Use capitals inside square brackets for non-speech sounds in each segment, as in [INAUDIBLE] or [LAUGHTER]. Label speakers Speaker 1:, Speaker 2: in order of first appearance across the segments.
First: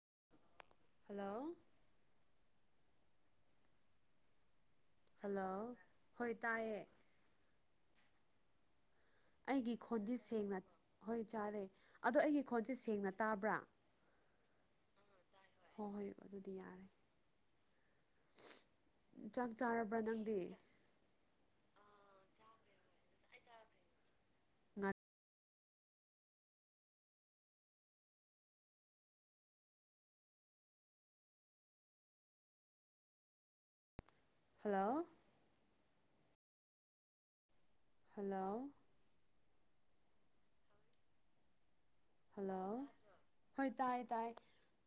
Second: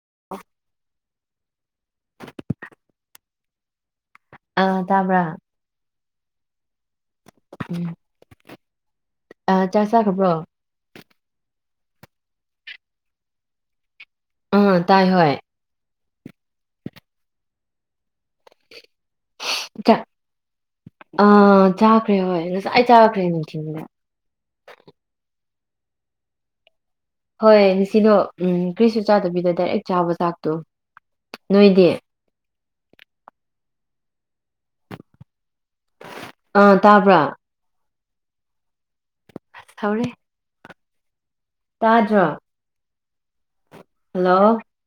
Speaker 1: [UNINTELLIGIBLE]
Speaker 2: Hello
Speaker 1: ꯑꯥ ꯇꯥꯕ꯭ꯔꯥ
Speaker 2: hello ꯍꯣꯏ ꯇꯥꯏꯌꯦ
Speaker 1: ꯎꯝ ꯑꯥ
Speaker 2: ꯑꯩꯒꯤ
Speaker 1: ꯆꯥꯛ
Speaker 2: ꯈꯣꯟꯗꯤ
Speaker 1: ꯆꯥꯈ꯭ꯔꯕ꯭ꯔꯣ
Speaker 2: ꯁꯦꯡꯅ ꯍꯣꯏ ꯆꯥꯔꯦ ꯑꯗꯣ ꯑꯩꯒꯤ ꯈꯣꯟꯁꯦ ꯁꯦꯡꯅ ꯇꯥꯕ꯭ꯔꯥ
Speaker 1: ꯑꯥ ꯇꯥꯏ ꯍꯣꯏ
Speaker 2: ꯍꯣꯏ ꯍꯣꯏ ꯑꯗꯨꯗꯤ ꯌꯥꯔꯦ ꯆꯥꯛ ꯆꯥꯔꯕ꯭ꯔꯥ ꯅꯪꯗꯤ
Speaker 1: ꯑ ꯆꯥꯈ꯭ꯔꯦ ꯍꯣꯏ ꯉꯁꯥꯏ ꯆꯥꯈ꯭ꯔꯦ ꯅꯤꯡꯊꯤꯟꯗ ꯍꯣꯏ ꯉꯁꯤꯗꯣ ꯎꯝ ꯀ꯭ꯔꯤꯁꯨ ꯆꯥꯗꯕꯤꯗ ꯗꯥꯏꯔꯦꯛ ꯆꯥꯕ ꯆꯥꯛꯇꯣ ꯅꯣꯏꯗꯤ
Speaker 2: ꯍꯜꯂꯣ
Speaker 1: ꯑ ꯇꯥꯕ꯭ꯔꯥ
Speaker 2: ꯍꯜꯂꯣ
Speaker 1: ꯊꯧꯔꯤ ꯇꯥꯖ
Speaker 2: ꯍꯜꯂꯣ ꯍꯣꯏ ꯇꯥꯏ ꯇꯥꯏ
Speaker 1: ꯍꯜꯂꯣ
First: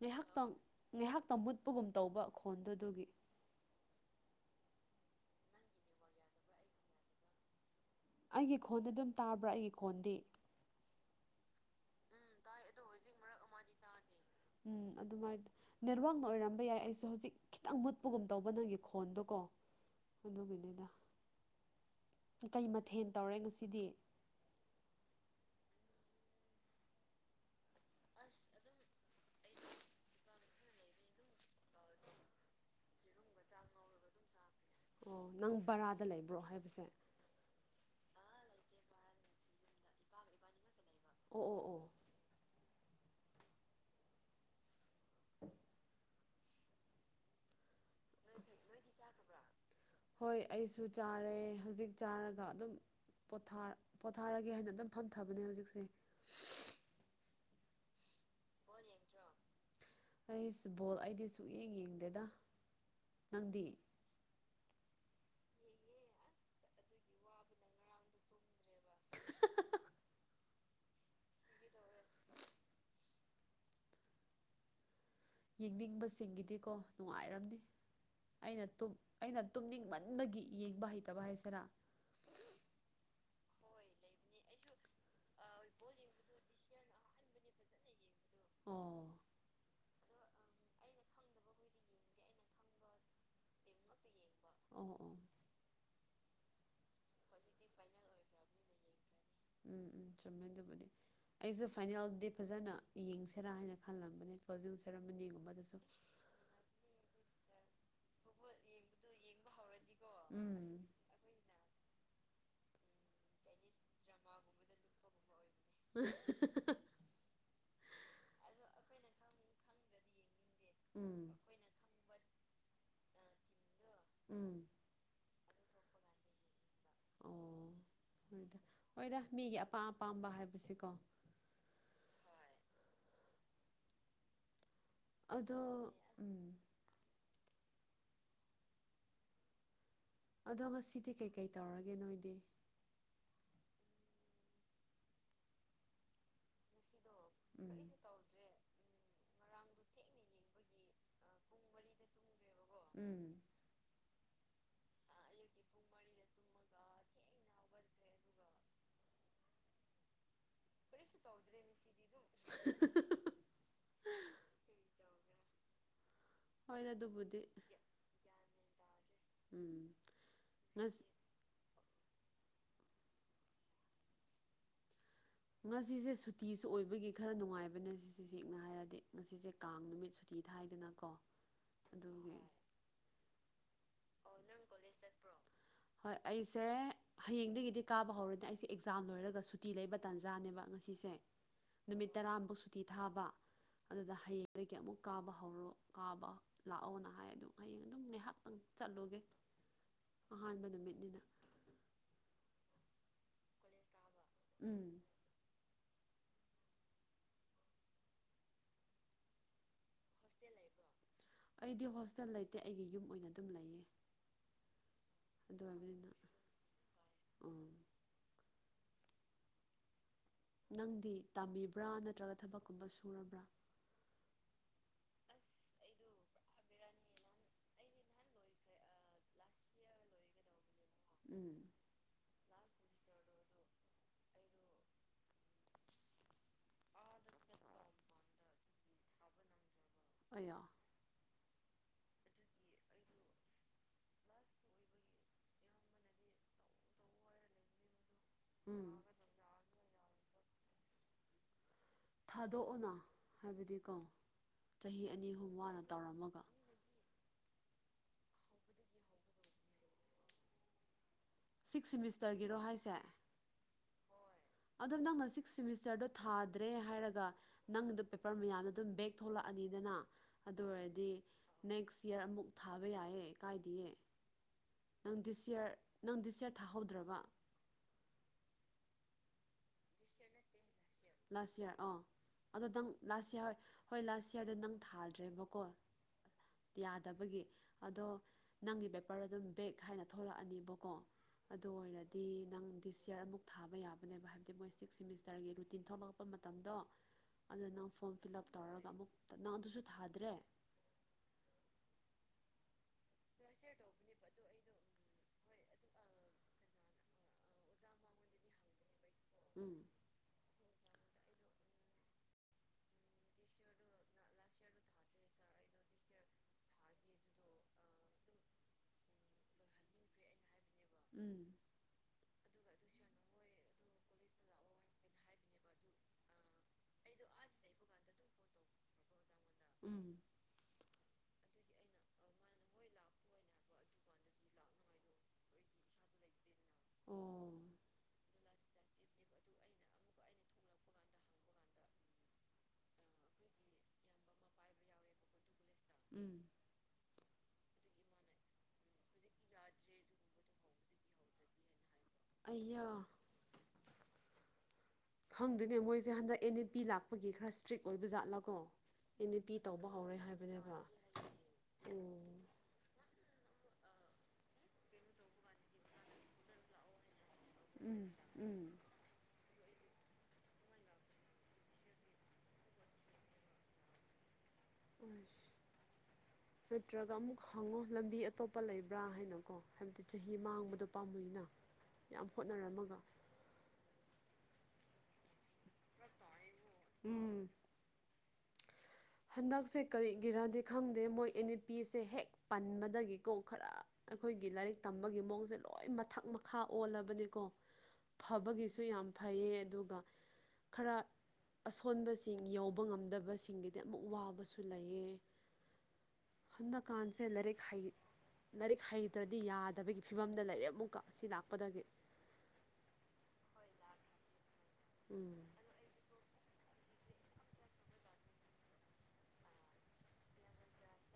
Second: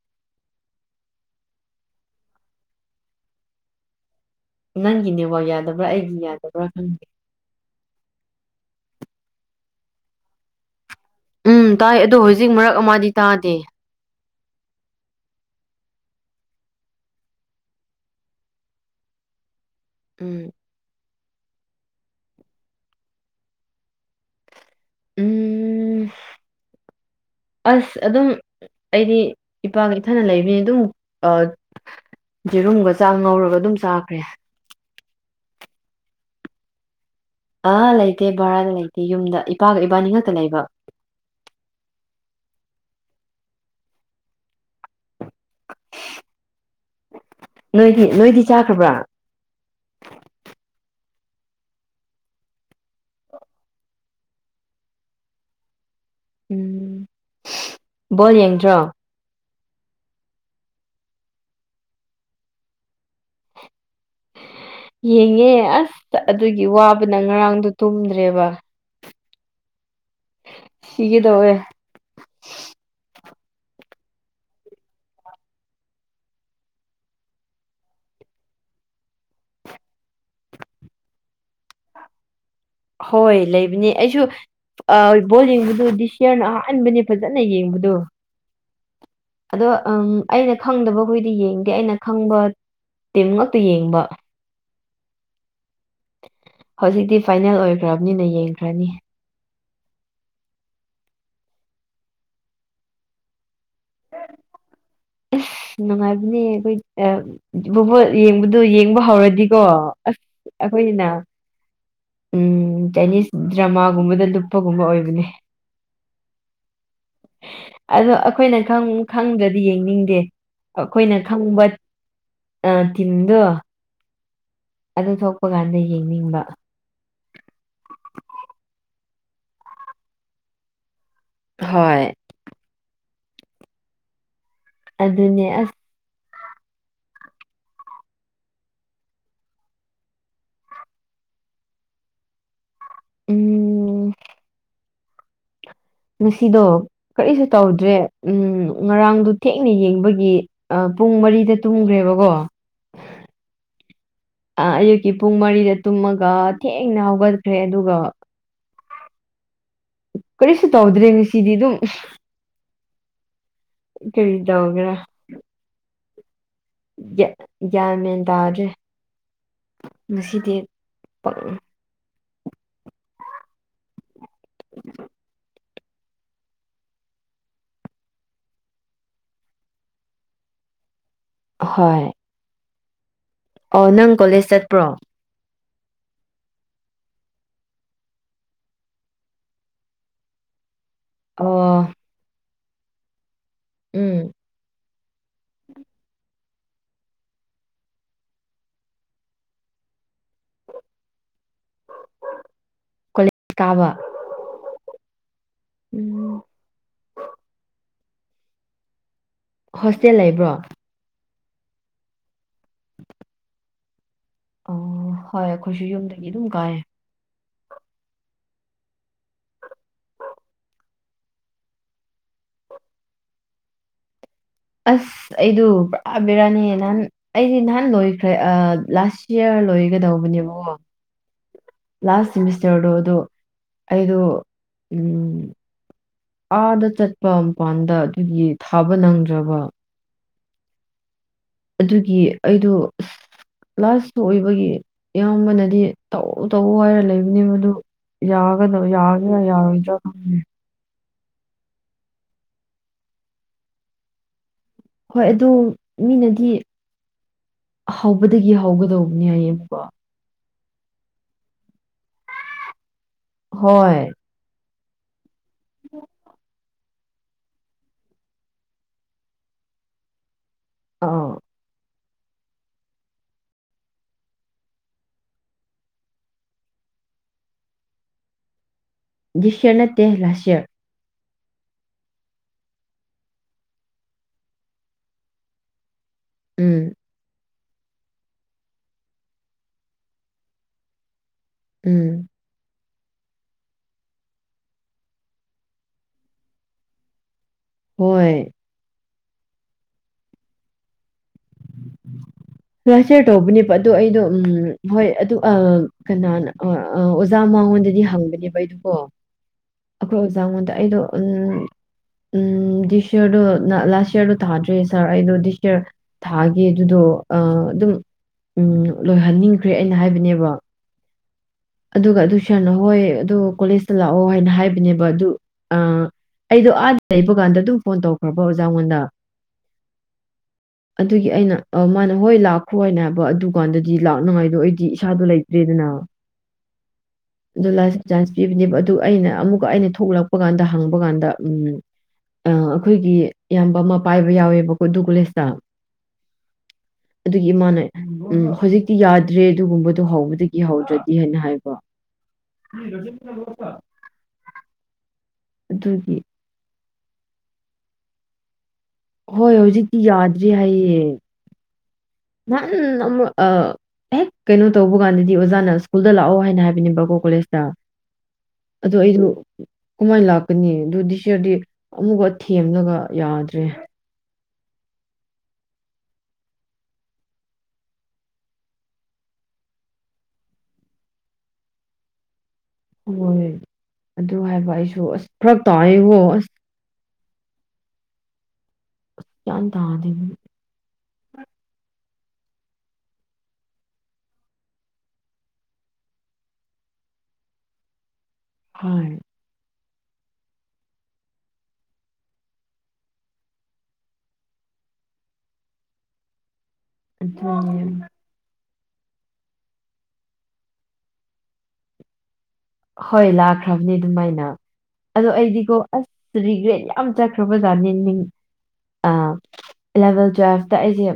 Speaker 2: ꯉꯥꯏꯍꯥꯛꯇꯪ ꯉꯥꯏꯍꯥꯛꯇꯪ ꯃꯨꯠꯄꯒꯨꯝ ꯇꯧꯕ ꯈꯣꯟꯗꯨꯗꯨꯒꯤ
Speaker 1: ꯅꯪꯒꯤ ꯅꯦꯠꯋꯥꯛ ꯌꯥꯗꯕ꯭ꯔꯥ ꯑꯩꯒꯤ ꯌꯥꯗꯕ꯭ꯔꯥ ꯈꯪꯗꯦ
Speaker 2: ꯑꯩꯒꯤ ꯈꯣꯟꯗ ꯑꯗꯨꯝ ꯇꯥꯕ꯭ꯔꯥ ꯑꯩꯒꯤ ꯈꯣꯟꯗꯤ
Speaker 1: ꯎꯝ ꯇꯥꯏ ꯑꯗꯣ ꯍꯧꯖꯤꯛ ꯃꯔꯛ ꯑꯃꯗꯤ ꯇꯥꯗꯦ
Speaker 2: ꯎꯝ ꯑꯗꯨꯃꯥꯏ ꯅꯦꯠꯋꯥꯛꯅ ꯑꯣꯏꯔꯝꯕ ꯌꯥꯏ ꯑꯩꯁꯨ ꯍꯧꯖꯤꯛ ꯈꯤꯇꯪ ꯃꯨꯠꯄꯒꯨꯝ ꯇꯧꯕ ꯅꯪꯒꯤ ꯈꯣꯟꯗꯣꯀꯣ
Speaker 1: ꯎꯝ
Speaker 2: ꯑꯗꯨꯒꯤꯅꯤꯗ ꯀꯩ ꯃꯊꯦꯟ ꯇꯧꯔꯦ ꯉꯁꯤꯗꯤ
Speaker 1: ꯎꯝ ꯑꯁ ꯑꯗꯨꯝ ꯑꯩꯗꯤ ꯏꯄꯥꯒ ꯏꯊꯅ ꯂꯩꯕꯅꯤ ꯑꯗꯨꯝ ꯌꯦꯖꯦꯔꯨꯝꯒ ꯆꯥꯛ ꯉꯧꯔꯒ ꯑꯗꯨꯝ ꯆꯥꯈ꯭ꯔꯦ
Speaker 2: ꯑꯣ ꯅꯪ ꯕꯔꯥꯗ ꯂꯩꯕ꯭ꯔꯣ ꯍꯥꯏꯕꯁꯦ
Speaker 1: ꯑ ꯂꯩꯇꯦ ꯚꯔꯥ ꯂꯩꯇꯦ ꯌꯨꯝꯗ ꯏꯄꯥꯒ ꯏꯕꯥꯅꯤ ꯉꯛꯇ ꯂꯩꯕ
Speaker 2: ꯑꯣ ꯑꯣ ꯑꯣ ꯎꯝ
Speaker 1: ꯅꯣꯏꯗꯤ ꯅꯣꯏꯗꯤ ꯆꯥꯈ꯭ꯔꯕ꯭ꯔꯥ
Speaker 2: ꯍꯣꯏ ꯑꯩꯁꯨ ꯆꯥꯔꯦ ꯍꯧꯖꯤꯛ ꯆꯥꯔꯒ ꯑꯗꯨꯝ ꯄꯣ ꯄꯣꯊꯥꯔꯒꯦ ꯍꯥꯏꯅ ꯑꯗꯨꯝ ꯐꯝꯊꯕꯅꯦ ꯍꯧꯖꯤꯛꯁꯦ
Speaker 1: ꯎꯝ ꯕꯣꯜ ꯌꯦꯡꯗ꯭ꯔꯣ
Speaker 2: ꯑꯩ ꯕꯣꯜ ꯑꯩꯗꯤ ꯁꯨꯛꯌꯦꯡ ꯌꯦꯡꯗꯦꯗ ꯅꯪꯗꯤ
Speaker 1: ꯌꯦꯡꯉꯦ ꯑꯁꯇ ꯑꯗꯨꯒꯤ ꯋꯥꯕꯅ ꯉꯔꯥꯡꯗꯣ ꯇꯨꯝꯗ꯭ꯔꯦꯕ ꯍꯤꯒꯗꯋꯦ
Speaker 2: ꯌꯦꯡꯅꯤꯡꯕꯁꯤꯡꯒꯤꯗꯤꯀꯣ ꯅꯨꯡꯉꯥꯏꯔꯝꯅꯤ ꯑꯩꯅ ꯑꯩꯅ ꯇꯨꯝꯅꯤꯡꯃꯟꯕꯒꯤ ꯌꯦꯡꯕ ꯍꯩꯇꯕ ꯍꯥꯏꯁꯤꯔꯥ
Speaker 1: ꯍꯣꯏ ꯂꯩꯕꯅꯦ ꯑꯩꯁꯨ ꯣꯏ ꯕꯣꯜ ꯌꯦꯡꯕꯗꯨꯣ ꯗꯤꯁ ꯌꯔꯅ ꯑꯍꯥꯟꯕꯅꯦ ꯐꯖꯅ ꯌꯦꯡꯕꯗꯣ
Speaker 2: ꯑꯣꯥ
Speaker 1: ꯑꯗꯣ ꯑꯩꯅ ꯈꯪꯗꯕ ꯍꯣꯏꯗꯤ ꯌꯦꯡꯗꯦ ꯑꯩꯅ ꯈꯪꯕ ꯇꯤꯝ ꯉꯛꯇ ꯌꯦꯡꯕ
Speaker 2: ꯑꯣ ꯑꯣ
Speaker 1: ꯍꯧꯖꯤꯛꯇꯤ ꯐꯥꯏꯅꯦꯜ ꯑꯣꯏꯈ꯭ꯔꯕꯅꯤꯅ ꯌꯦꯡꯈ꯭ꯔꯅꯤ
Speaker 2: ꯎꯝ ꯎꯝ ꯆꯨꯝꯃ ꯑꯗꯨꯕꯨꯗꯤ ꯑꯩꯁꯨ ꯐꯥꯏꯅꯦꯜꯗꯤ ꯐꯖꯅ ꯌꯦꯡꯁꯤꯔꯥ ꯍꯥꯏꯅ ꯍꯜꯂꯝꯕꯅꯦ ꯀ꯭ꯂꯣꯖꯤꯡ ꯁꯦꯔꯃꯅꯤꯒꯨꯝꯕꯗꯁꯨ
Speaker 1: ꯅꯨꯡꯉꯥꯏꯕꯅꯦ ꯑꯩꯈꯣꯏ ꯌꯦꯡꯕꯗꯣ ꯌꯦꯡꯕ ꯍꯧꯔꯗꯤꯀꯣ ꯑꯁ
Speaker 2: ꯎꯝ
Speaker 1: ꯑꯩꯈꯣꯏꯅ ꯎꯝ ꯆꯥꯏꯅꯤꯁ ꯗ꯭ꯔꯃꯥꯒꯨꯝꯕꯗ ꯂꯨꯞꯄꯒꯨꯝꯕ ꯑꯣꯏꯕꯅꯦ ꯑꯗꯣ ꯑꯩꯈꯣꯏꯅ ꯈꯪꯗꯗꯤ ꯌꯦꯡꯅꯤꯡꯗꯦ ꯑꯩꯈꯣꯏꯅ
Speaker 2: ꯎꯝ
Speaker 1: ꯈꯪꯕ ꯊꯤꯝꯗꯣ
Speaker 2: ꯎꯝ
Speaker 1: ꯑꯗꯨ ꯊꯣꯛꯄ ꯀꯥꯟꯗ ꯌꯦꯡꯅꯤꯡꯕ
Speaker 2: ꯑꯣ ꯍꯣꯏꯗ ꯍꯣꯏꯗ ꯃꯤꯒꯤ ꯑꯄꯥꯝ ꯑꯄꯥꯝꯕ ꯍꯥꯏꯕꯁꯤꯀꯣ
Speaker 1: ꯍꯣꯏ ꯑꯗꯨꯅꯦ ꯑꯁ
Speaker 2: ꯑꯗꯣ ꯎꯝ ꯑꯗꯨꯒ ꯁꯤꯗꯤ ꯀꯩꯀꯩ ꯇꯧꯔꯒꯦ ꯅꯣꯏꯗꯤ
Speaker 1: ꯎꯝ ꯉꯁꯤꯗꯣ ꯀꯔꯤꯁꯨ
Speaker 2: ꯎꯝ
Speaker 1: ꯇꯧꯗ꯭ꯔꯦ ꯎꯝ ꯉꯔꯥꯡꯗꯨ
Speaker 2: ꯎꯝ
Speaker 1: ꯊꯦꯡꯅ ꯌꯦꯡꯕꯒꯤ ꯄꯨꯡ ꯃꯔꯤꯗ ꯇꯨꯝꯈ꯭ꯔꯦꯕꯀꯣ
Speaker 2: ꯎꯝ
Speaker 1: ꯑꯌꯨꯛꯀꯤ ꯄꯨꯡ ꯃꯔꯤꯗ ꯇꯨꯝꯃꯒ ꯊꯦꯡꯅ ꯍꯧꯒꯠꯈ꯭ꯔꯦ ꯑꯗꯨꯒ ꯀꯔꯤꯁꯨ ꯇꯧꯗ꯭ꯔꯦ ꯉꯁꯤꯗꯤ ꯑꯗꯨꯝ
Speaker 2: [INAUDIBLE]
Speaker 1: ꯀꯔꯤ ꯗꯧꯒꯦꯔꯥ
Speaker 2: ꯍꯣꯏꯅꯦ ꯑꯗꯨꯕꯨꯗꯤ
Speaker 1: ꯒ꯭ꯌꯥꯟ ꯃꯦꯟ ꯇꯥꯗ꯭ꯔꯦ
Speaker 2: ꯎꯝ
Speaker 1: ꯉꯁꯤꯗꯤ
Speaker 2: ꯉꯁꯤ
Speaker 1: [UNINTELLIGIBLE]
Speaker 2: ꯉꯁꯤꯁꯦ ꯁꯨꯇꯤꯁꯨ ꯑꯣꯏꯕꯒꯤ ꯈꯔ ꯅꯨꯡꯉꯥꯏꯕꯅꯦ ꯁꯤꯁꯦ ꯁꯦꯡꯅ ꯍꯥꯏꯔꯗꯤ ꯉꯁꯤꯁꯦ ꯀꯥꯡ ꯅꯨꯃꯤꯠ ꯁꯨꯇꯤ ꯊꯥꯏꯗꯅꯀꯣ
Speaker 1: ꯍꯣꯏ
Speaker 2: ꯑꯗꯨꯒꯤ
Speaker 1: ꯑꯣ ꯅꯪ ꯀꯣꯂꯦꯖ ꯆꯠꯄ꯭ꯔꯣ
Speaker 2: ꯍꯣꯏ ꯑꯩꯁꯦ ꯍꯌꯦꯡꯗꯒꯤꯗꯤ ꯀꯥꯕ ꯍꯧꯔꯅꯦ ꯑꯩꯁꯦ ꯑꯦꯛꯖꯥꯝ ꯂꯣꯏꯔꯒ ꯁꯨꯇꯤ ꯂꯩꯕ ꯇꯥꯟꯖꯥꯅꯦꯕ ꯉꯁꯤꯁꯦ
Speaker 1: ꯑꯣ
Speaker 2: ꯅꯨꯃꯤꯠ ꯇꯔꯥꯃꯨꯛ ꯁꯨꯇꯤ ꯊꯥꯕ ꯑꯗꯨꯗ
Speaker 1: ꯎꯝ
Speaker 2: ꯍꯌꯦꯡ ꯑꯗꯒꯤ ꯑꯃꯨꯛ ꯀꯥꯕ ꯍꯧꯔꯣ ꯀꯥꯕ ꯂꯥꯛꯑꯣꯅ ꯍꯥꯏ ꯑꯗꯨꯝ ꯍꯌꯦꯡ ꯑꯗꯨꯝ ꯉꯥꯏꯍꯥꯛꯇꯪ ꯆꯠꯂꯣꯒꯦ ꯑꯍꯥꯟꯕ ꯅꯨꯃꯤꯠꯅꯤꯅ
Speaker 1: ꯀꯣꯂꯦꯖ ꯀꯥꯕ
Speaker 2: ꯎꯝ
Speaker 1: ꯑꯣ ꯍꯣꯁꯇꯦꯜꯂꯩ
Speaker 2: ꯑꯩꯗꯤ ꯍꯣꯁꯇꯦꯜ ꯂꯩꯇꯦ ꯑꯩꯒꯤ ꯌꯨꯝ ꯑꯣꯏꯅ ꯑꯗꯨꯝ ꯂꯩꯌꯦ
Speaker 1: ꯑꯣ ꯍꯣꯏ
Speaker 2: ꯑꯗꯨ
Speaker 1: ꯑꯩꯈꯣꯏꯁꯨ
Speaker 2: ꯑꯣꯏꯕꯅꯤꯅ
Speaker 1: ꯌꯨꯝꯗꯒꯤ ꯑꯗꯨꯝ ꯀꯥꯏꯌꯦ
Speaker 2: ꯑꯣ ꯅꯪꯗꯤ ꯇꯥꯝꯃꯤꯕ꯭ꯔꯥ ꯅꯠꯇ꯭ꯔꯒ ꯊꯕꯛꯀꯨꯝꯕ ꯁꯨꯔꯕ꯭ꯔꯥ
Speaker 1: ꯑꯁ ꯑꯩꯗꯨ ꯄꯨꯔꯥꯥ ꯕꯤꯔꯥꯅꯤ ꯅꯍꯥꯟ ꯑꯩꯗꯤ ꯅꯍꯥꯟ ꯂꯣꯏꯈ꯭ꯔꯦ ꯂꯥꯁ ꯏꯌꯥꯔ ꯂꯣꯏꯒꯗꯧꯕꯅꯦꯕꯀꯣ
Speaker 2: ꯎꯝ
Speaker 1: ꯂꯥꯁ ꯁꯤꯃꯤꯁꯇꯔꯗꯣ ꯑꯗꯣ ꯑꯩꯗꯣ ꯎꯝ ꯑꯥꯗ ꯆꯠꯄ ꯃꯄꯥꯟꯗ ꯑꯗꯨꯒꯤ ꯊꯥꯕ ꯅꯪꯗ꯭ꯔꯕ
Speaker 2: ꯑꯌꯥ
Speaker 1: ꯑꯗꯨꯒꯤ ꯑꯩꯗꯣ ꯂꯥꯁ ꯑꯣꯏꯕꯒꯤ ꯏꯌꯥꯝꯕꯅꯗꯤ ꯇꯧꯋꯣ ꯇꯧꯋꯣ ꯍꯥꯏꯔ ꯂꯩꯕꯅꯦ ꯃꯗꯨ ꯌꯥꯒꯗ
Speaker 2: ꯎꯝ
Speaker 1: ꯌꯥꯒꯦꯔ ꯌꯥꯔꯣꯏꯗ꯭ꯔꯥ ꯈꯪꯗꯦ
Speaker 2: ꯊꯥꯗꯣꯛꯑꯣꯅ ꯍꯥꯏꯕꯗꯤꯀꯣ ꯆꯍꯤ
Speaker 1: ꯍꯣꯏ
Speaker 2: ꯑꯅꯤ
Speaker 1: ꯑꯗꯨ
Speaker 2: ꯑꯍꯨꯝ ꯋꯥꯅ ꯇꯧꯔꯝꯃꯒ
Speaker 1: ꯃꯤꯅꯗꯤ ꯍꯧꯕꯗꯒꯤ ꯍꯧꯒꯗꯧꯕꯅꯦ ꯍꯥꯏꯌꯦ ꯑꯃꯨꯛꯀꯥ
Speaker 2: ꯁꯤꯛꯁ ꯁꯦꯝꯃꯤꯁꯇꯔꯒꯤꯔꯣ ꯍꯥꯏꯁꯦ
Speaker 1: ꯍꯣꯏ
Speaker 2: ꯑꯗꯣ ꯅꯪꯅ ꯁꯤꯛꯁ ꯁꯤꯃꯤꯁꯇꯔꯗꯣ ꯊꯥ ꯗ꯭ꯔꯦ ꯍꯥꯏꯔꯒ ꯅꯪꯗꯣ ꯄꯦꯄꯔ ꯃꯌꯥꯝꯅ ꯑꯗꯨꯝ ꯕꯦꯛ ꯊꯣꯛꯂꯛꯑꯅꯤꯗꯅ ꯑꯗꯨ ꯑꯣꯏꯔꯗꯤ
Speaker 1: ꯑꯥ
Speaker 2: ꯅꯦꯛꯁ ꯌꯥꯔ ꯑꯃꯨꯛ ꯊꯥꯕ ꯌꯥꯏꯌꯦ ꯀꯥꯏꯗꯌꯦ ꯅꯪ ꯗꯤꯁ ꯌꯔ ꯅꯪ ꯗꯤꯁ ꯌꯔ ꯊꯥꯍꯧꯗ꯭ꯔꯕ
Speaker 1: ꯗꯤꯁꯌꯔ ꯅꯠꯇꯦ ꯂꯥꯁꯌꯔ
Speaker 2: ꯂꯥꯁ ꯏꯌꯥꯔ ꯑꯣ ꯑꯗꯣ ꯅꯪ ꯂꯥꯁ ꯏꯌꯥꯔ ꯍꯣꯏ ꯂꯥꯁ ꯏꯌꯥꯔꯗꯣ ꯅꯪ ꯊꯥꯗ꯭ꯔꯦꯕꯀꯣ
Speaker 1: ꯎꯝ
Speaker 2: ꯌꯥꯗ ꯇꯒꯤ ꯑꯗꯣ ꯅꯪꯒꯤ ꯄꯦꯄꯔ ꯑꯗꯨꯝ ꯕꯦꯛ ꯍꯥꯏꯅ ꯊꯣꯛꯂꯛꯑꯅꯦꯕꯀꯣ ꯑꯗꯨ
Speaker 1: ꯎꯝ
Speaker 2: ꯑꯣꯏꯔꯗꯤ ꯅꯪ ꯗꯤꯁ ꯌꯔ ꯑꯃꯨꯛ ꯊꯥꯕ ꯌꯥꯕꯅꯦꯕ ꯍꯥꯏꯕꯗꯤ ꯃꯣꯏ ꯁꯤꯛꯁ ꯁꯦꯝꯃꯤꯁꯇꯔꯒꯤ ꯇꯤꯟꯊꯣꯛꯂꯛꯄ ꯃꯇꯝꯗꯣ ꯑꯗꯨ ꯅꯪ ꯐꯣꯔꯝ
Speaker 1: ꯍꯣꯏ
Speaker 2: ꯐꯤꯜ ꯎꯞ ꯇꯧꯔꯒ ꯑꯃꯨꯛ ꯅꯪ ꯑꯗꯨꯁꯨ ꯊꯥꯗ꯭ꯔꯦ
Speaker 1: ꯂꯥꯁꯌꯔ ꯇꯧꯕꯅꯦꯕ ꯑꯗꯣ ꯑꯩꯗꯣ ꯎꯝ ꯍꯣꯏ ꯑꯗꯨ ꯑꯥ ꯀꯅꯥꯅ ꯑꯥ ꯑꯥ ꯑꯣꯖꯥ ꯃꯉꯣꯟꯗꯗꯤ ꯍꯪꯕꯅꯦꯕ ꯑꯩꯗꯨꯀꯣ
Speaker 2: ꯎꯝ
Speaker 1: ꯑꯩꯈꯣꯏ ꯑꯣꯖꯥꯉꯣꯟꯗ ꯑꯩꯗꯣ ꯎꯝ ꯎꯝ ꯗꯤꯁ ꯏꯌꯔꯗꯣ ꯂꯥꯁ ꯏꯌꯥꯔꯗꯣ ꯊꯥꯗ꯭ꯔꯤ ꯁꯔ ꯑꯩꯗ ꯗꯤꯁ ꯢꯌꯔ ꯊꯥꯒꯤ ꯑꯗꯨꯗꯣ ꯑꯥ ꯑꯗꯨꯝ ꯎꯝ ꯂꯣꯏꯍꯟꯅꯤꯡꯈ꯭ꯔꯦ ꯑꯩꯅ ꯍꯥꯏꯕꯅꯦꯕ
Speaker 2: ꯎꯝ
Speaker 1: ꯑꯗꯨꯒ ꯑꯗꯨ ꯁꯥꯔꯅ ꯍꯣꯏ ꯑꯗꯨ ꯀꯣꯂꯦꯖꯇ ꯂꯥꯛꯑꯣ ꯍꯥꯏꯅ ꯍꯥꯏꯕꯅꯦꯕ ꯑꯗꯨ ꯑꯩꯗꯣ ꯑꯥꯗ ꯂꯩꯕ ꯀꯥꯟꯗ ꯑꯗꯨꯝ ꯐꯣꯟ ꯇꯧꯈ꯭ꯔꯕ ꯑꯣꯖꯥꯉꯣꯟꯗ
Speaker 2: ꯎꯝ
Speaker 1: ꯑꯗꯨꯒꯤ ꯑꯩꯅ ꯑ ꯃꯥꯅ ꯍꯣꯏ ꯂꯥꯛꯈ꯭ꯔꯣ ꯍꯥꯏꯅ ꯍꯥꯏꯕ ꯑꯗꯨ ꯀꯥꯟꯗꯗꯤ ꯂꯥꯛꯅꯉꯥꯏꯗꯣ ꯑꯩꯗꯤ ꯏꯁꯥꯗꯣ ꯂꯩꯇ꯭ꯔꯦꯗꯅ꯫
Speaker 2: ꯑꯣ
Speaker 1: ꯖꯨꯂꯥꯏꯗ ꯆꯥꯟꯁ ꯄꯤꯕꯅꯦꯕ ꯑꯗꯨ ꯑꯩꯅ ꯑꯃꯨꯛꯀ ꯑꯩꯅ ꯊꯣꯛꯂꯛꯄ ꯀꯥꯟꯗ ꯍꯪꯕ ꯀꯥꯟꯗ ꯎꯝ ꯑ ꯑꯩꯈꯣꯏꯒꯤ ꯏꯌꯥꯝꯕ ꯑꯃ ꯄꯥꯏꯕ ꯌꯥꯎꯋꯦꯕꯀꯣ ꯗꯨ ꯀꯣꯂꯦꯁꯇ꯫
Speaker 2: ꯑꯝ꯫
Speaker 1: ꯑꯗꯨꯒꯤ ꯏꯃꯥꯅ ꯎꯝ ꯍꯧꯖꯤꯛꯇꯤ ꯌꯥꯗ꯭ꯔꯦ ꯑꯗꯨꯒꯨꯝꯕꯗ ꯍꯧꯕꯗꯒꯤ ꯍꯧꯗ꯭ꯔꯗꯤ ꯍꯥꯏꯅ ꯍꯥꯏꯕ
Speaker 2: ꯑꯩꯌꯥ ꯈꯪꯗꯦꯅꯦ
Speaker 1: ꯑꯗꯨꯒꯤ
Speaker 2: ꯃꯣꯏꯖꯦ ꯍꯟꯗꯛ ꯑꯦꯟ ꯢ ꯄꯤ ꯂꯥꯛꯄꯒꯤ ꯈꯔꯥ ꯏꯁꯇ꯭ꯔꯤꯛ ꯑꯣꯏꯕ ꯖꯥꯠꯂꯥ ꯀꯣ ꯑꯦꯟ ꯏ
Speaker 1: ꯍꯣꯏ
Speaker 2: ꯄꯤ ꯇꯧꯕ
Speaker 1: ꯍꯧꯖꯤꯛꯇꯤ
Speaker 2: ꯍꯧꯔꯦ
Speaker 1: ꯌꯥꯗ꯭ꯔꯤ
Speaker 2: ꯍꯥꯏꯕꯅꯦꯕ ꯎꯝ
Speaker 1: ꯃꯨꯟ ꯅ ꯑꯃꯨꯔꯛ ꯑꯥ ꯍꯦꯛ ꯀꯩꯅꯣ ꯇꯧꯕ ꯀꯥꯟꯗꯗꯤ ꯑꯣꯖꯥꯅ ꯁ꯭ꯀꯨꯜꯗ ꯂꯥꯛꯑꯣ ꯍꯥꯏꯅ ꯍꯥꯏꯕꯅꯦꯕꯀꯣ ꯀꯣꯂꯦꯖ
Speaker 2: ꯎꯝ ꯎꯝ
Speaker 1: ꯑꯗꯨ ꯑꯩꯗꯨ ꯀꯃꯥꯏꯅ ꯂꯥꯛꯀꯅꯤ ꯑꯗꯨ ꯇꯤꯆꯔꯗꯤ ꯑꯃꯨꯛꯀ ꯊꯦꯝꯂꯒ ꯌꯥꯗ꯭ꯔꯦ꯫
Speaker 2: [UNINTELLIGIBLE] ꯅꯠꯇ꯭ꯔꯒ ꯑꯃꯨꯛ ꯍꯪꯉꯣ ꯂꯝꯕꯤ ꯑꯇꯣꯞꯄ ꯂꯩꯕ꯭ꯔꯥ ꯍꯥꯏꯅꯀꯣ ꯍꯥꯏꯕꯗꯤ ꯆꯍꯤ ꯃꯥꯡꯕꯗꯣ ꯄꯥꯝꯃꯨꯏꯅ꯫ ꯌꯥꯝ ꯍꯣꯠꯅꯔꯝꯃꯒ꯫
Speaker 1: ꯍꯣꯏ ꯑꯗꯨ ꯍꯥꯏꯕ ꯑꯩꯁꯨ ꯑꯁ ꯐꯔꯛ ꯇꯥꯌꯦꯕꯣ ꯑꯁ
Speaker 2: ꯎꯝ
Speaker 1: ꯒ꯭ꯌꯥꯟ
Speaker 2: ꯍꯟꯗꯛꯁꯦ
Speaker 1: ꯇꯥꯗꯦ
Speaker 2: ꯀꯔꯤꯒꯤꯔꯗꯤ ꯈꯪꯗꯦ ꯃꯣꯏ ꯑꯦꯟ ꯢ ꯄꯤ ꯁꯦ ꯍꯦꯛ ꯄꯟꯕꯗꯒꯤꯀꯣ ꯈꯔꯥ ꯑꯩꯈꯣꯏꯒꯤ ꯂꯥꯏꯔꯤꯛ ꯇꯝꯕꯒꯤ ꯃꯑꯣꯡꯁꯦ ꯂꯣꯏ ꯃꯊꯛ ꯃꯈꯥ ꯑꯣꯜꯂꯕꯅꯦꯀꯣ꯫ ꯐꯕꯒꯤꯁꯨ ꯌꯥꯝ
Speaker 1: ꯍꯣꯏ
Speaker 2: ꯐꯩꯌꯦ ꯑꯗꯨꯒ ꯈꯔ ꯑꯁꯣꯟꯕꯁꯤꯡ ꯌꯧꯕ ꯉꯝꯗꯕꯁꯤꯡꯒꯤ ꯑꯃꯨꯛ ꯋꯥꯕꯁꯨ ꯂꯩꯌꯦ ꯍꯟꯗꯛꯀꯥꯟꯁꯦ ꯂꯥꯏꯔꯤꯛ ꯍꯩ
Speaker 1: ꯑꯗꯨꯅꯦ
Speaker 2: ꯂꯥꯏꯔꯤꯛ ꯍꯩꯇ꯭ꯔꯗꯤ ꯌꯥꯗꯕꯒꯤ ꯐꯤꯕꯝꯗ ꯂꯩꯔꯦ ꯑꯃꯨꯛꯀ ꯁꯤ ꯂꯥꯛꯄꯗꯒꯤ
Speaker 1: ꯍꯣꯏ ꯂꯥꯛꯈ꯭ꯔꯕꯅꯤ ꯑꯗꯨꯃꯥꯏꯅ ꯑꯗꯣ ꯑꯩꯗꯤꯀꯣ ꯑꯁ ꯔꯤꯒ꯭ꯔꯦꯠ ꯌꯥ ꯑꯝ ꯆꯠꯈ꯭ꯔꯕꯖꯥꯅꯦ ꯅꯤꯡ
Speaker 2: [UNINTELLIGIBLE]
Speaker 1: ꯏꯂꯥꯕꯦꯜ, ꯇꯨꯋꯦꯜꯐꯇꯥ ꯑꯩꯁꯦ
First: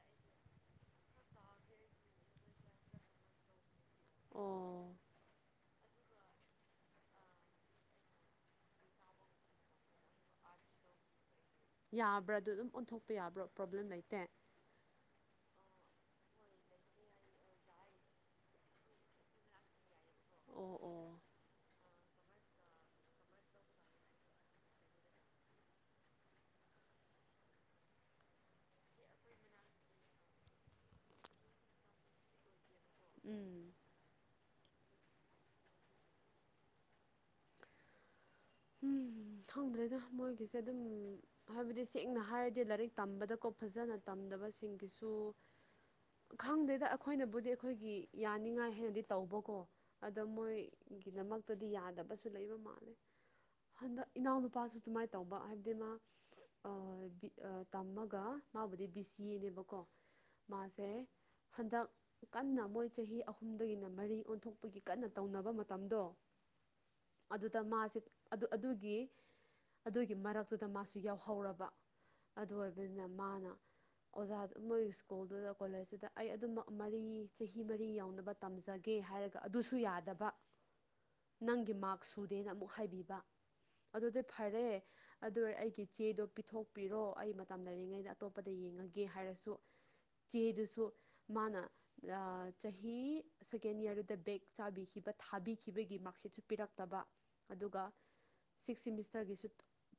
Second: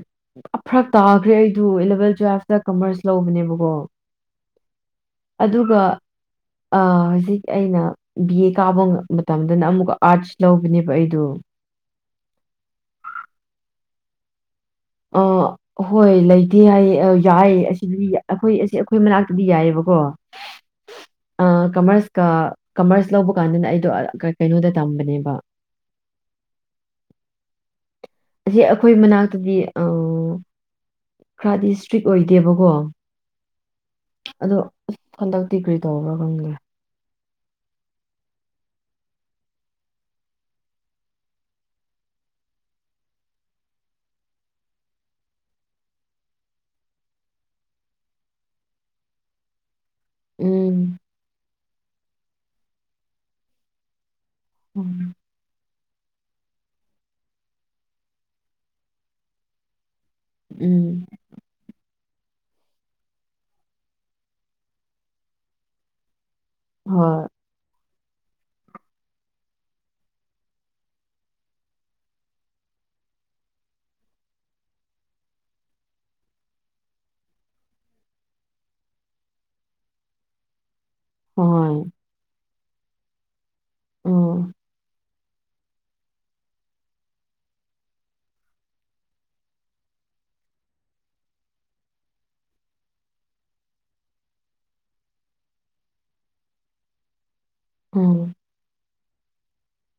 Speaker 1: ꯑ ꯐꯔꯥꯛ ꯇꯥꯈ꯭ꯔꯦ ꯑꯩꯗꯨ ꯏꯂꯕꯦꯟ ꯇꯨꯋꯦꯜꯐꯇꯥ ꯀꯃꯔꯁ ꯂꯧꯕꯅꯦꯕꯀꯣ꯫
Speaker 2: ꯑꯣ
Speaker 1: ꯑꯗꯨꯒ ꯑꯥ ꯍꯧꯖꯤꯛ ꯑꯩꯅ ꯕꯤ ꯑꯦ ꯀꯥꯕ ꯃꯇꯝꯗꯅ ꯑꯃꯨꯛꯀ ꯑꯥꯔꯠꯁ ꯂꯧꯕꯅꯦꯕ ꯑꯩꯗꯨ
Speaker 2: ꯌꯥꯕ꯭ꯔꯥ ꯑꯗꯨ ꯑꯗꯨꯝ ꯑꯣꯟꯊꯣꯛꯄ ꯌꯥꯕ꯭ꯔꯣ ꯄ꯭ꯔꯣꯕ꯭ꯂꯦꯝ ꯂꯩꯇꯦ? [INAUDIBLE]
Speaker 1: ꯑꯍꯣꯏ ꯂꯩꯇꯦ ꯍꯥꯏꯌꯦ ꯑꯥ ꯌꯥꯏ ꯑꯁꯤꯗꯤ ꯑꯩꯈꯣꯏ ꯑꯁꯤ ꯑꯩꯈꯣꯏ ꯃꯅꯛꯇꯗꯤ ꯌꯥꯏꯑꯕꯀꯣ
Speaker 2: ꯑꯣ ꯑꯣ
Speaker 1: ꯑꯥ ꯀꯃꯔꯁ ꯀꯥ ꯀꯥꯃꯔꯁ ꯂꯧꯕ ꯀꯥꯟꯗꯅ ꯑꯩꯗꯣ ꯀꯩꯅꯣꯗ ꯇꯝꯕꯅꯦꯕ ꯑꯁꯤ ꯑꯩꯈꯣꯏ ꯃꯅꯥꯛꯇꯗꯤ ꯑꯣ ꯈꯔꯗꯤ ꯏꯁꯇ꯭ꯔꯤꯛ ꯑꯣꯏꯗꯦꯕꯀꯣ
Speaker 2: ꯎꯝ
Speaker 1: ꯑꯗꯣ ꯍꯟꯗꯛꯇꯤ ꯀ꯭ꯔꯤ ꯇꯧꯕ꯭ꯔꯥ ꯈꯪꯗꯦ
Speaker 2: ꯎꯝ ꯈꯪꯗ꯭ꯔꯦꯗ ꯃꯣꯏꯒꯤꯁꯦ ꯑꯗꯨꯝ ꯍꯥꯏꯕꯗꯤ ꯁꯦꯡꯅ ꯍꯥꯏꯔꯗꯤ ꯂꯥꯏꯔꯤꯛ ꯇꯝꯕꯗꯀꯣ ꯐꯖꯅ ꯇꯝꯗꯕꯁꯤꯡꯒꯤꯁꯨ꯫ ꯈꯪꯗꯦꯗ ꯑꯩꯈꯣꯏꯅꯕꯨꯗꯤ ꯑꯩꯈꯣꯏꯒꯤ ꯌꯥꯅꯤꯡꯉꯥꯏ ꯍꯥꯏꯅꯗꯤ ꯇꯧꯕꯀꯣ꯫ ꯑꯗ
Speaker 1: ꯎꯝ
Speaker 2: ꯃꯣꯏꯒꯤꯗꯃꯛꯇꯗꯤ ꯌꯥꯗꯕꯁꯨ ꯂꯩꯕ ꯃꯥꯜꯂꯦ ꯍꯟꯗꯛ ꯏꯅꯥꯎꯅꯨꯞ__ ꯄꯥꯁꯁꯨ ꯑꯗꯨꯃꯥꯏ ꯇꯧꯕ ꯍꯥꯏꯕꯗꯤ ꯃꯥ ꯑ ꯕꯤ ꯑ ꯇꯝꯃꯒ ꯃꯥꯕꯨꯗꯤ ꯕꯤꯁꯤꯑꯦ ꯅꯦꯕꯀꯣ꯫ ꯃꯥꯁꯦ
Speaker 1: ꯎꯝ
Speaker 2: ꯍꯟꯗꯛ ꯀꯟꯅ ꯃꯣꯏ ꯆꯍꯤ ꯑꯍꯨꯝꯗꯒꯤꯅ ꯃꯔꯤ ꯑꯣꯟꯊꯣꯛꯄꯒꯤ ꯀꯟꯅ ꯇꯧꯅꯕ ꯃꯇꯝꯗꯣ
Speaker 1: ꯍꯣꯏ
Speaker 2: ꯑꯗꯨꯗ ꯃꯥꯁꯦ ꯑꯗꯣ ꯑꯗꯨꯒꯤ ꯑꯗꯨꯒꯤ ꯃꯔꯛꯇꯨꯗ ꯃꯥꯁꯨ ꯌꯥꯎꯍꯧꯔꯕ ꯑꯗꯨ ꯑꯣꯏꯕꯅꯤꯅ ꯃꯥꯅ ꯑꯣꯖꯥꯗ ꯃꯣꯏ ꯁ꯭ꯀꯨꯜꯗꯨꯗ ꯀꯣꯂꯦꯖꯇꯨꯗ ꯑꯩ ꯑꯗꯨꯝꯃꯛ ꯃꯔꯤ ꯆꯍꯤ ꯃꯔꯤ ꯌꯧꯅꯕ ꯇꯝꯖꯒꯦ ꯍꯥꯏꯔꯒ ꯑꯗꯨꯁꯨ ꯌꯥꯗꯕ ꯅꯪꯒꯤ
Speaker 1: ꯍꯣꯏ
Speaker 2: ꯃꯥꯛ ꯁꯨꯗꯦꯅ ꯑꯃꯨꯛ ꯍꯥꯏꯕꯤꯕ ꯑꯗꯨꯗꯤ
Speaker 1: ꯎꯝ
Speaker 2: ꯐꯥꯔꯦ ꯑꯗꯣꯏꯔꯥ ꯑꯩꯒꯤ ꯆꯦꯗꯣ ꯄꯤꯊꯣꯛꯄꯤꯔꯣ ꯑꯩ ꯃꯇꯝ ꯂꯩꯔꯤꯉꯩꯗ ꯑꯇꯣꯞꯄꯗ ꯌꯦꯡꯉꯥꯒꯦ ꯍꯥꯏꯔꯁꯨ ꯆꯦꯗꯨꯁꯨ ꯃꯥꯅ ꯑ ꯆꯍꯤ ꯁꯦꯀꯦꯟ ꯏꯌꯥꯔꯗꯨꯗ ꯕꯦꯛ ꯆꯥꯕꯤꯈꯤꯕ ꯊꯥꯕꯤꯈꯤꯕꯒꯤ ꯃꯥꯛ ꯁꯤꯠꯁꯨ ꯄꯤꯔꯛꯇꯕ꯫ ꯑꯗꯨꯒ꯫
Speaker 1: ꯑꯝ꯫
Speaker 2: ꯁꯤꯛꯁ ꯁꯤꯃꯤꯁꯇꯔꯒꯤꯁꯨ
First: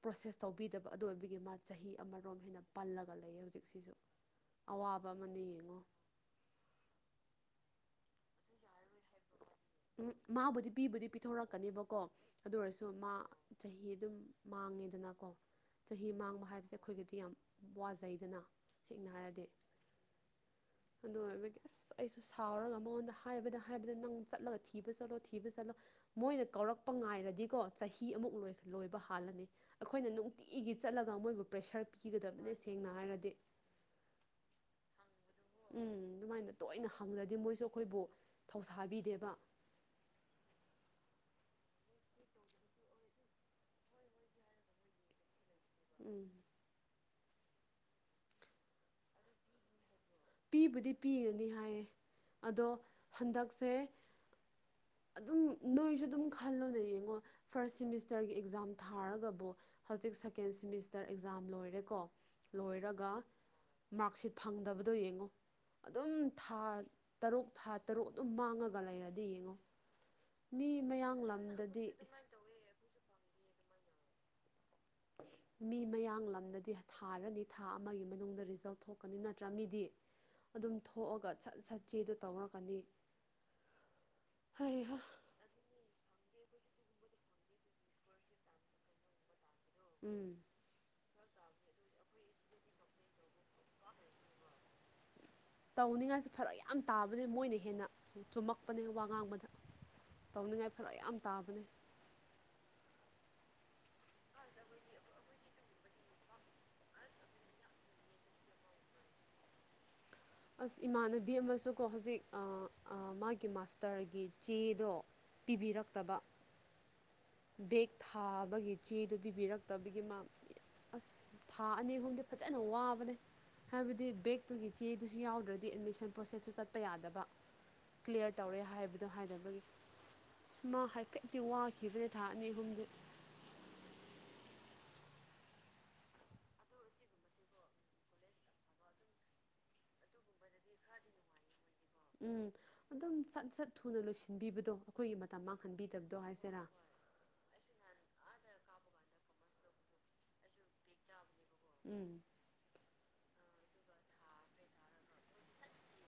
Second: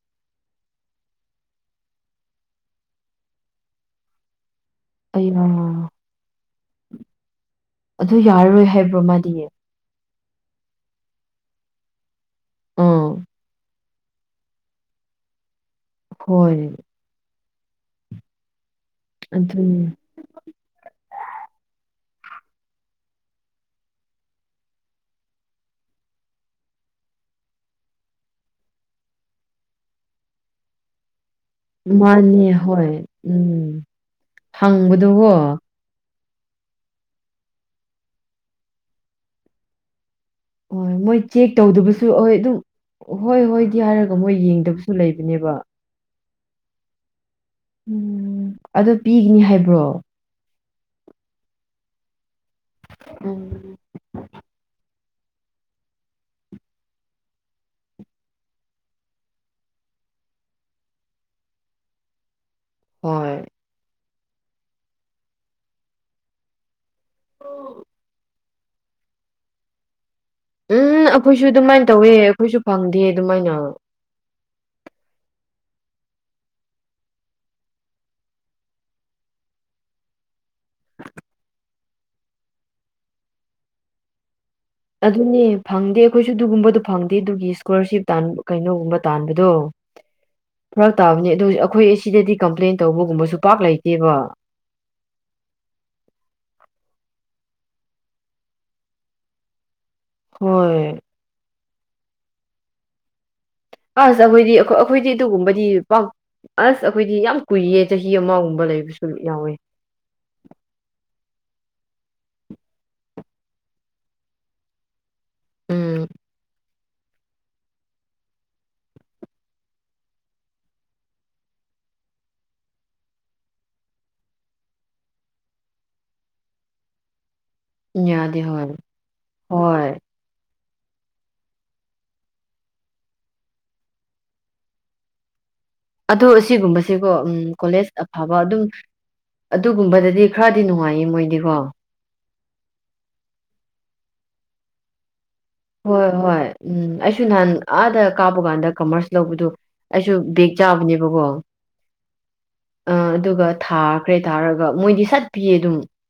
Speaker 2: ꯄ꯭ꯔꯣꯁꯦꯁ ꯇꯧꯕꯤꯗꯕ ꯑꯗꯨ ꯑꯣꯏꯕꯒꯤ ꯃꯥ ꯆꯍꯤ ꯑꯃꯔꯣꯝ ꯍꯦꯟꯅ ꯄꯜꯂꯒ ꯂꯩꯌꯦ ꯍꯧꯖꯤꯛꯁꯤꯁꯨ꯫ ꯑꯋꯥꯕ ꯑꯃꯅꯦ
Speaker 1: ꯑꯩꯌꯥ
Speaker 2: ꯌꯦꯡꯉꯣ
Speaker 1: ꯑꯗꯨ ꯌꯥꯔꯔꯣꯏ ꯍꯥꯏꯕ꯭ꯔꯣ ꯃꯥꯗꯤ
Speaker 2: ꯃꯥꯕꯨꯗꯤ ꯄꯤꯕꯨꯗꯤ ꯄꯤꯊꯣꯔꯛꯀꯅꯦꯕꯀꯣ ꯑꯗꯨ ꯑꯣꯏꯔꯁꯨ ꯃꯥ
Speaker 1: ꯎꯝ
Speaker 2: ꯆꯍꯤ ꯑꯗꯨꯝ ꯃꯥꯡꯉꯦꯗꯅꯀꯣ ꯆꯍꯤ ꯃꯥꯡꯕ
Speaker 1: ꯍꯣꯏ
Speaker 2: ꯍꯥꯏꯕꯁꯦ ꯑꯩꯈꯣꯏꯒꯤꯗꯤ ꯌꯥꯝ ꯋꯥꯖꯩꯗꯅ ꯁꯦꯡꯅ ꯍꯥꯏꯔꯗꯤ
Speaker 1: ꯑꯗꯨꯅꯤ
Speaker 2: ꯑꯗꯨ ꯑꯣꯏꯔꯕꯒꯤ ꯑꯁ ꯑꯩꯁꯨ ꯁꯥꯎꯔꯒ ꯃꯉꯣꯟꯗ ꯍꯥꯏꯕꯗ ꯍꯥꯏꯕꯗ ꯅꯪ ꯆꯠꯂꯒ ꯊꯤꯕ ꯆꯠꯂꯣ ꯊꯤꯕ ꯆꯠꯂꯣ ꯃꯣꯏꯅ ꯀꯧꯔꯛꯄ ꯉꯥꯏꯔꯗꯤꯀꯣ ꯆꯍꯤ ꯑꯃꯨꯛ ꯂꯣꯏ ꯂꯣꯏꯕ ꯍꯥꯜꯂꯅꯤ ꯑꯩꯈꯣꯏꯅ ꯅꯨꯡꯇꯤꯒꯤ ꯆꯠꯂꯒ ꯃꯣꯏꯕꯨ ꯄ꯭ꯔꯦꯁꯔ
Speaker 1: ꯃꯥꯅꯦ
Speaker 2: ꯄꯤꯒꯗꯕꯅꯦ ꯁꯦꯡꯅ
Speaker 1: ꯍꯣꯏ
Speaker 2: ꯍꯥꯏꯔꯗꯤ
Speaker 1: ꯎꯝ ꯍꯪꯕꯗꯨ ꯍꯣ
Speaker 2: ꯎꯝ ꯑꯗꯨꯃꯥꯏꯅ ꯇꯣꯏꯅ ꯍꯪꯂꯗꯤ ꯃꯣꯏꯁꯨ ꯑꯩꯈꯣꯏꯕꯨ ꯊꯧꯁꯥꯕꯤꯗꯦꯕ
Speaker 1: ꯑꯣ ꯃꯣꯏ ꯆꯦꯛ ꯇꯧꯗꯕꯁꯨ ꯑꯍꯣꯏ ꯑꯗꯨꯝ ꯍꯣꯏ ꯍꯣꯏꯗꯤ ꯍꯥꯏꯔꯒ ꯃꯣꯏ ꯌꯦꯡꯗꯕꯁꯨ ꯂꯩꯕꯅꯦꯕ
Speaker 2: ꯎꯝ
Speaker 1: ꯎꯝ ꯑꯗꯨ ꯄꯤꯒꯅꯤ ꯍꯥꯏꯕ꯭ꯔꯣ
Speaker 2: ꯄꯤꯕꯨꯗꯤ ꯄꯤꯒꯅꯤ ꯍꯥꯏꯌꯦ ꯑꯗꯣ
Speaker 1: ꯎꯝ
Speaker 2: ꯍꯟꯗꯛꯁꯦ ꯑꯗꯨꯝ ꯅꯣꯏꯁꯨ ꯑꯗꯨꯝ ꯈꯜꯂꯨꯅꯦ ꯌꯦꯡꯉꯣ ꯐꯥꯔꯁ ꯁꯤꯃꯤꯁꯇꯔꯒꯤ ꯑꯦꯛꯖꯥꯝ ꯊꯥꯔꯒꯕꯨ ꯍꯧꯖꯤꯛ ꯁꯦꯀꯦꯟ ꯁꯤꯃꯤꯁꯇꯔ ꯑꯦꯛꯖꯥꯝ ꯂꯣꯏꯔꯦꯀꯣ ꯂꯣꯏꯔꯒ
Speaker 1: ꯍꯣꯏ
Speaker 2: ꯃꯥꯔꯛꯁꯤꯠ ꯐꯪꯗꯕꯗꯣ ꯌꯦꯡꯉꯣ ꯑꯗꯨꯝ ꯊꯥ ꯇꯔꯨꯛ ꯊꯥ ꯇꯔꯨꯛ ꯑꯗꯨꯝ ꯃꯥꯡꯉꯒ ꯂꯩꯔꯗꯤ ꯌꯦꯡꯉꯣ ꯃꯤ
Speaker 1: ꯎꯝ
Speaker 2: ꯃꯌꯥꯡ
Speaker 1: ꯑꯩꯈꯣꯏꯁꯨ ꯑꯗꯨꯃꯥꯏꯅ
Speaker 2: ꯂꯝꯗꯗꯤ
Speaker 1: ꯇꯧꯋꯦ ꯑꯩꯈꯣꯏꯁꯨ ꯐꯪꯗꯦ ꯑꯗꯨꯃꯥꯏꯅ
Speaker 2: ꯃꯤ ꯃꯌꯥꯡꯂꯝꯗꯗꯤ ꯊꯥꯔꯅꯤ ꯊꯥ ꯑꯃꯒꯤ ꯃꯅꯨꯡꯗ ꯔꯤꯖꯜ ꯊꯣꯛꯀꯅꯤ ꯅꯠꯇ꯭ꯔꯥ ꯃꯤꯗꯤ ꯑꯗꯨꯝ ꯊꯣꯛꯑꯒ ꯁꯠ ꯁꯠ ꯆꯦꯗꯣ ꯇꯧꯔꯛꯀꯅꯤ ꯍꯩꯍꯥ
Speaker 1: ꯑꯗꯨꯅꯦ ꯐꯪꯗꯦ ꯑꯩꯈꯣꯏꯁꯨ
Speaker 2: ꯑꯗꯨꯅꯤ ꯐꯪꯗꯦ
Speaker 1: ꯑꯗꯨꯒꯨꯝꯕꯗꯨ ꯐꯪꯗꯦ ꯑꯗꯨꯒꯤ ꯏꯁꯀꯣꯂꯔꯁꯤꯞ
Speaker 2: ꯑꯩꯈꯣꯏꯁꯨ
Speaker 1: ꯇꯟ
Speaker 2: ꯑꯗꯨꯒꯨꯝꯕꯗꯣ
Speaker 1: ꯀꯩꯅꯣꯒꯨꯝꯕ
Speaker 2: ꯐꯪꯗꯦ
Speaker 1: ꯇꯥꯟꯕꯗꯣ
Speaker 2: ꯑꯗꯨꯒꯤ ꯏꯁꯀꯣꯂꯔꯁꯤꯞ ꯇꯥꯟꯕ ꯀꯩꯅꯣꯒꯨꯝꯕ ꯇꯥꯟꯕꯗꯣ ꯎꯝ
Speaker 1: ꯐꯔꯛ ꯇꯥꯕꯅꯦ ꯑꯗꯨ ꯑꯩꯈꯣꯏ ꯑꯁꯤꯗꯗꯤ ꯀꯝꯄ꯭ꯂꯦꯟ ꯇꯧꯕꯒꯨꯝꯕꯁꯨ ꯄꯥꯛ ꯂꯩꯇꯦꯕ
Speaker 2: ꯇꯧꯅꯤꯡꯉꯥꯏꯁꯦ ꯐꯔꯛ ꯌꯥꯝ ꯇꯥꯕꯅꯦ ꯃꯣꯏꯅ ꯍꯦꯟꯅ ꯆꯨꯝꯃꯛꯄꯅꯦ ꯋꯥ ꯉꯥꯡꯕꯗ ꯇꯧꯅꯤꯡꯉꯥꯏ
Speaker 1: ꯍꯣꯏ
Speaker 2: ꯐꯔꯛ ꯌꯥꯝ ꯇꯥꯕꯅꯤ
Speaker 1: ꯑꯁ ꯑꯩꯈꯣꯏꯗꯤ ꯑꯩꯈꯣꯏꯗꯤ ꯑꯗꯨꯒꯨꯝꯕꯗꯤ ꯄꯛ ꯑꯁ ꯑꯩꯈꯣꯏꯗꯤ ꯌꯥꯝ ꯀꯨꯏꯌꯦ ꯆꯍꯤ ꯑꯃꯒꯨꯝꯕ ꯂꯩꯕꯁꯨ ꯌꯥꯎꯋꯦ
Speaker 2: ꯑꯁ ꯏꯃꯥꯟꯅꯕꯤ ꯑꯃꯁꯨꯀꯣ ꯍꯧꯖꯤꯛ ꯑꯥ ꯑꯥ ꯃꯥꯒꯤ ꯃꯥꯁꯇꯔꯒꯤ ꯆꯦꯗꯣ
Speaker 1: ꯎꯝ
Speaker 2: ꯄꯤꯕꯤꯔꯛꯇꯕ ꯕꯦꯛ ꯊꯥꯕꯒꯤ ꯆꯦꯗꯨ ꯄꯤꯕꯤꯔꯛꯇꯕꯒꯤ ꯃꯥ ꯑꯁ ꯊꯥ ꯑꯅꯤ ꯑꯍꯨꯝꯗꯤ ꯐꯖꯅ ꯋꯥꯕꯅꯦ ꯍꯥꯏꯕꯗꯤ ꯕꯦꯛꯇꯨꯒꯤ ꯆꯦ ꯑꯗꯨꯁꯨ ꯌꯥꯎꯗ꯭ꯔꯗꯤ ꯑꯦꯗꯃꯤꯁꯟ ꯄ꯭ꯔꯣꯁꯦꯁꯁꯨ ꯆꯠꯄ ꯌꯥꯗꯕ ꯀ꯭ꯂꯤꯌꯥꯔ
Speaker 1: ꯌꯥꯗꯦ
Speaker 2: ꯇꯧꯔꯦ
Speaker 1: ꯍꯣꯏ
Speaker 2: ꯍꯥꯏꯕꯗꯣ ꯍꯥꯏꯅꯕꯒꯤ
Speaker 1: ꯍꯣꯏ
Speaker 2: ꯑꯁ ꯃꯥ ꯍꯥꯏꯐꯦꯠꯇꯗꯤ ꯋꯥꯈꯤꯕꯅꯦ ꯊꯥ ꯑꯅꯤ ꯑꯍꯨꯝꯗꯤ
Speaker 1: ꯑꯗꯨ ꯑꯁꯤꯒꯨꯝꯕꯁꯦꯀꯣ ꯎꯝ ꯀꯣꯂꯦꯖ ꯑꯐꯕ ꯑꯗꯨꯝ ꯑꯗꯨꯒꯨꯝꯕꯗꯗꯤ ꯈꯔꯗꯤ ꯅꯨꯡꯉꯥꯏꯌꯦ ꯃꯣꯏꯗꯤꯀꯣ
Speaker 2: ꯎꯝ ꯑꯗꯨꯝ ꯁꯠ ꯁꯠ ꯊꯨꯅ ꯂꯣꯏꯁꯤꯟꯕꯤꯕꯗꯣ ꯑꯩꯈꯣꯏꯒꯤ ꯃꯇꯝ ꯃꯥꯡ__
Speaker 1: ꯍꯣꯏ ꯍꯣꯏ ꯎꯝ ꯑꯩꯁꯨ ꯅꯍꯥꯟ ꯑꯥꯗ ꯀꯥꯕꯀꯥꯟꯗ ꯀꯃꯔꯁ ꯂꯧꯕꯗꯨ ꯑꯩꯁꯨ ꯕꯦꯛ ꯆꯥꯕꯅꯦꯕꯀꯣ
Speaker 2: ꯎꯝ
Speaker 1: ꯑ ꯑꯗꯨꯒ ꯊꯥꯈ꯭ꯔꯦ ꯊꯥꯔꯒ ꯃꯣꯏꯗꯤ ꯁꯠꯄꯤꯌꯦ ꯑꯗꯨꯝ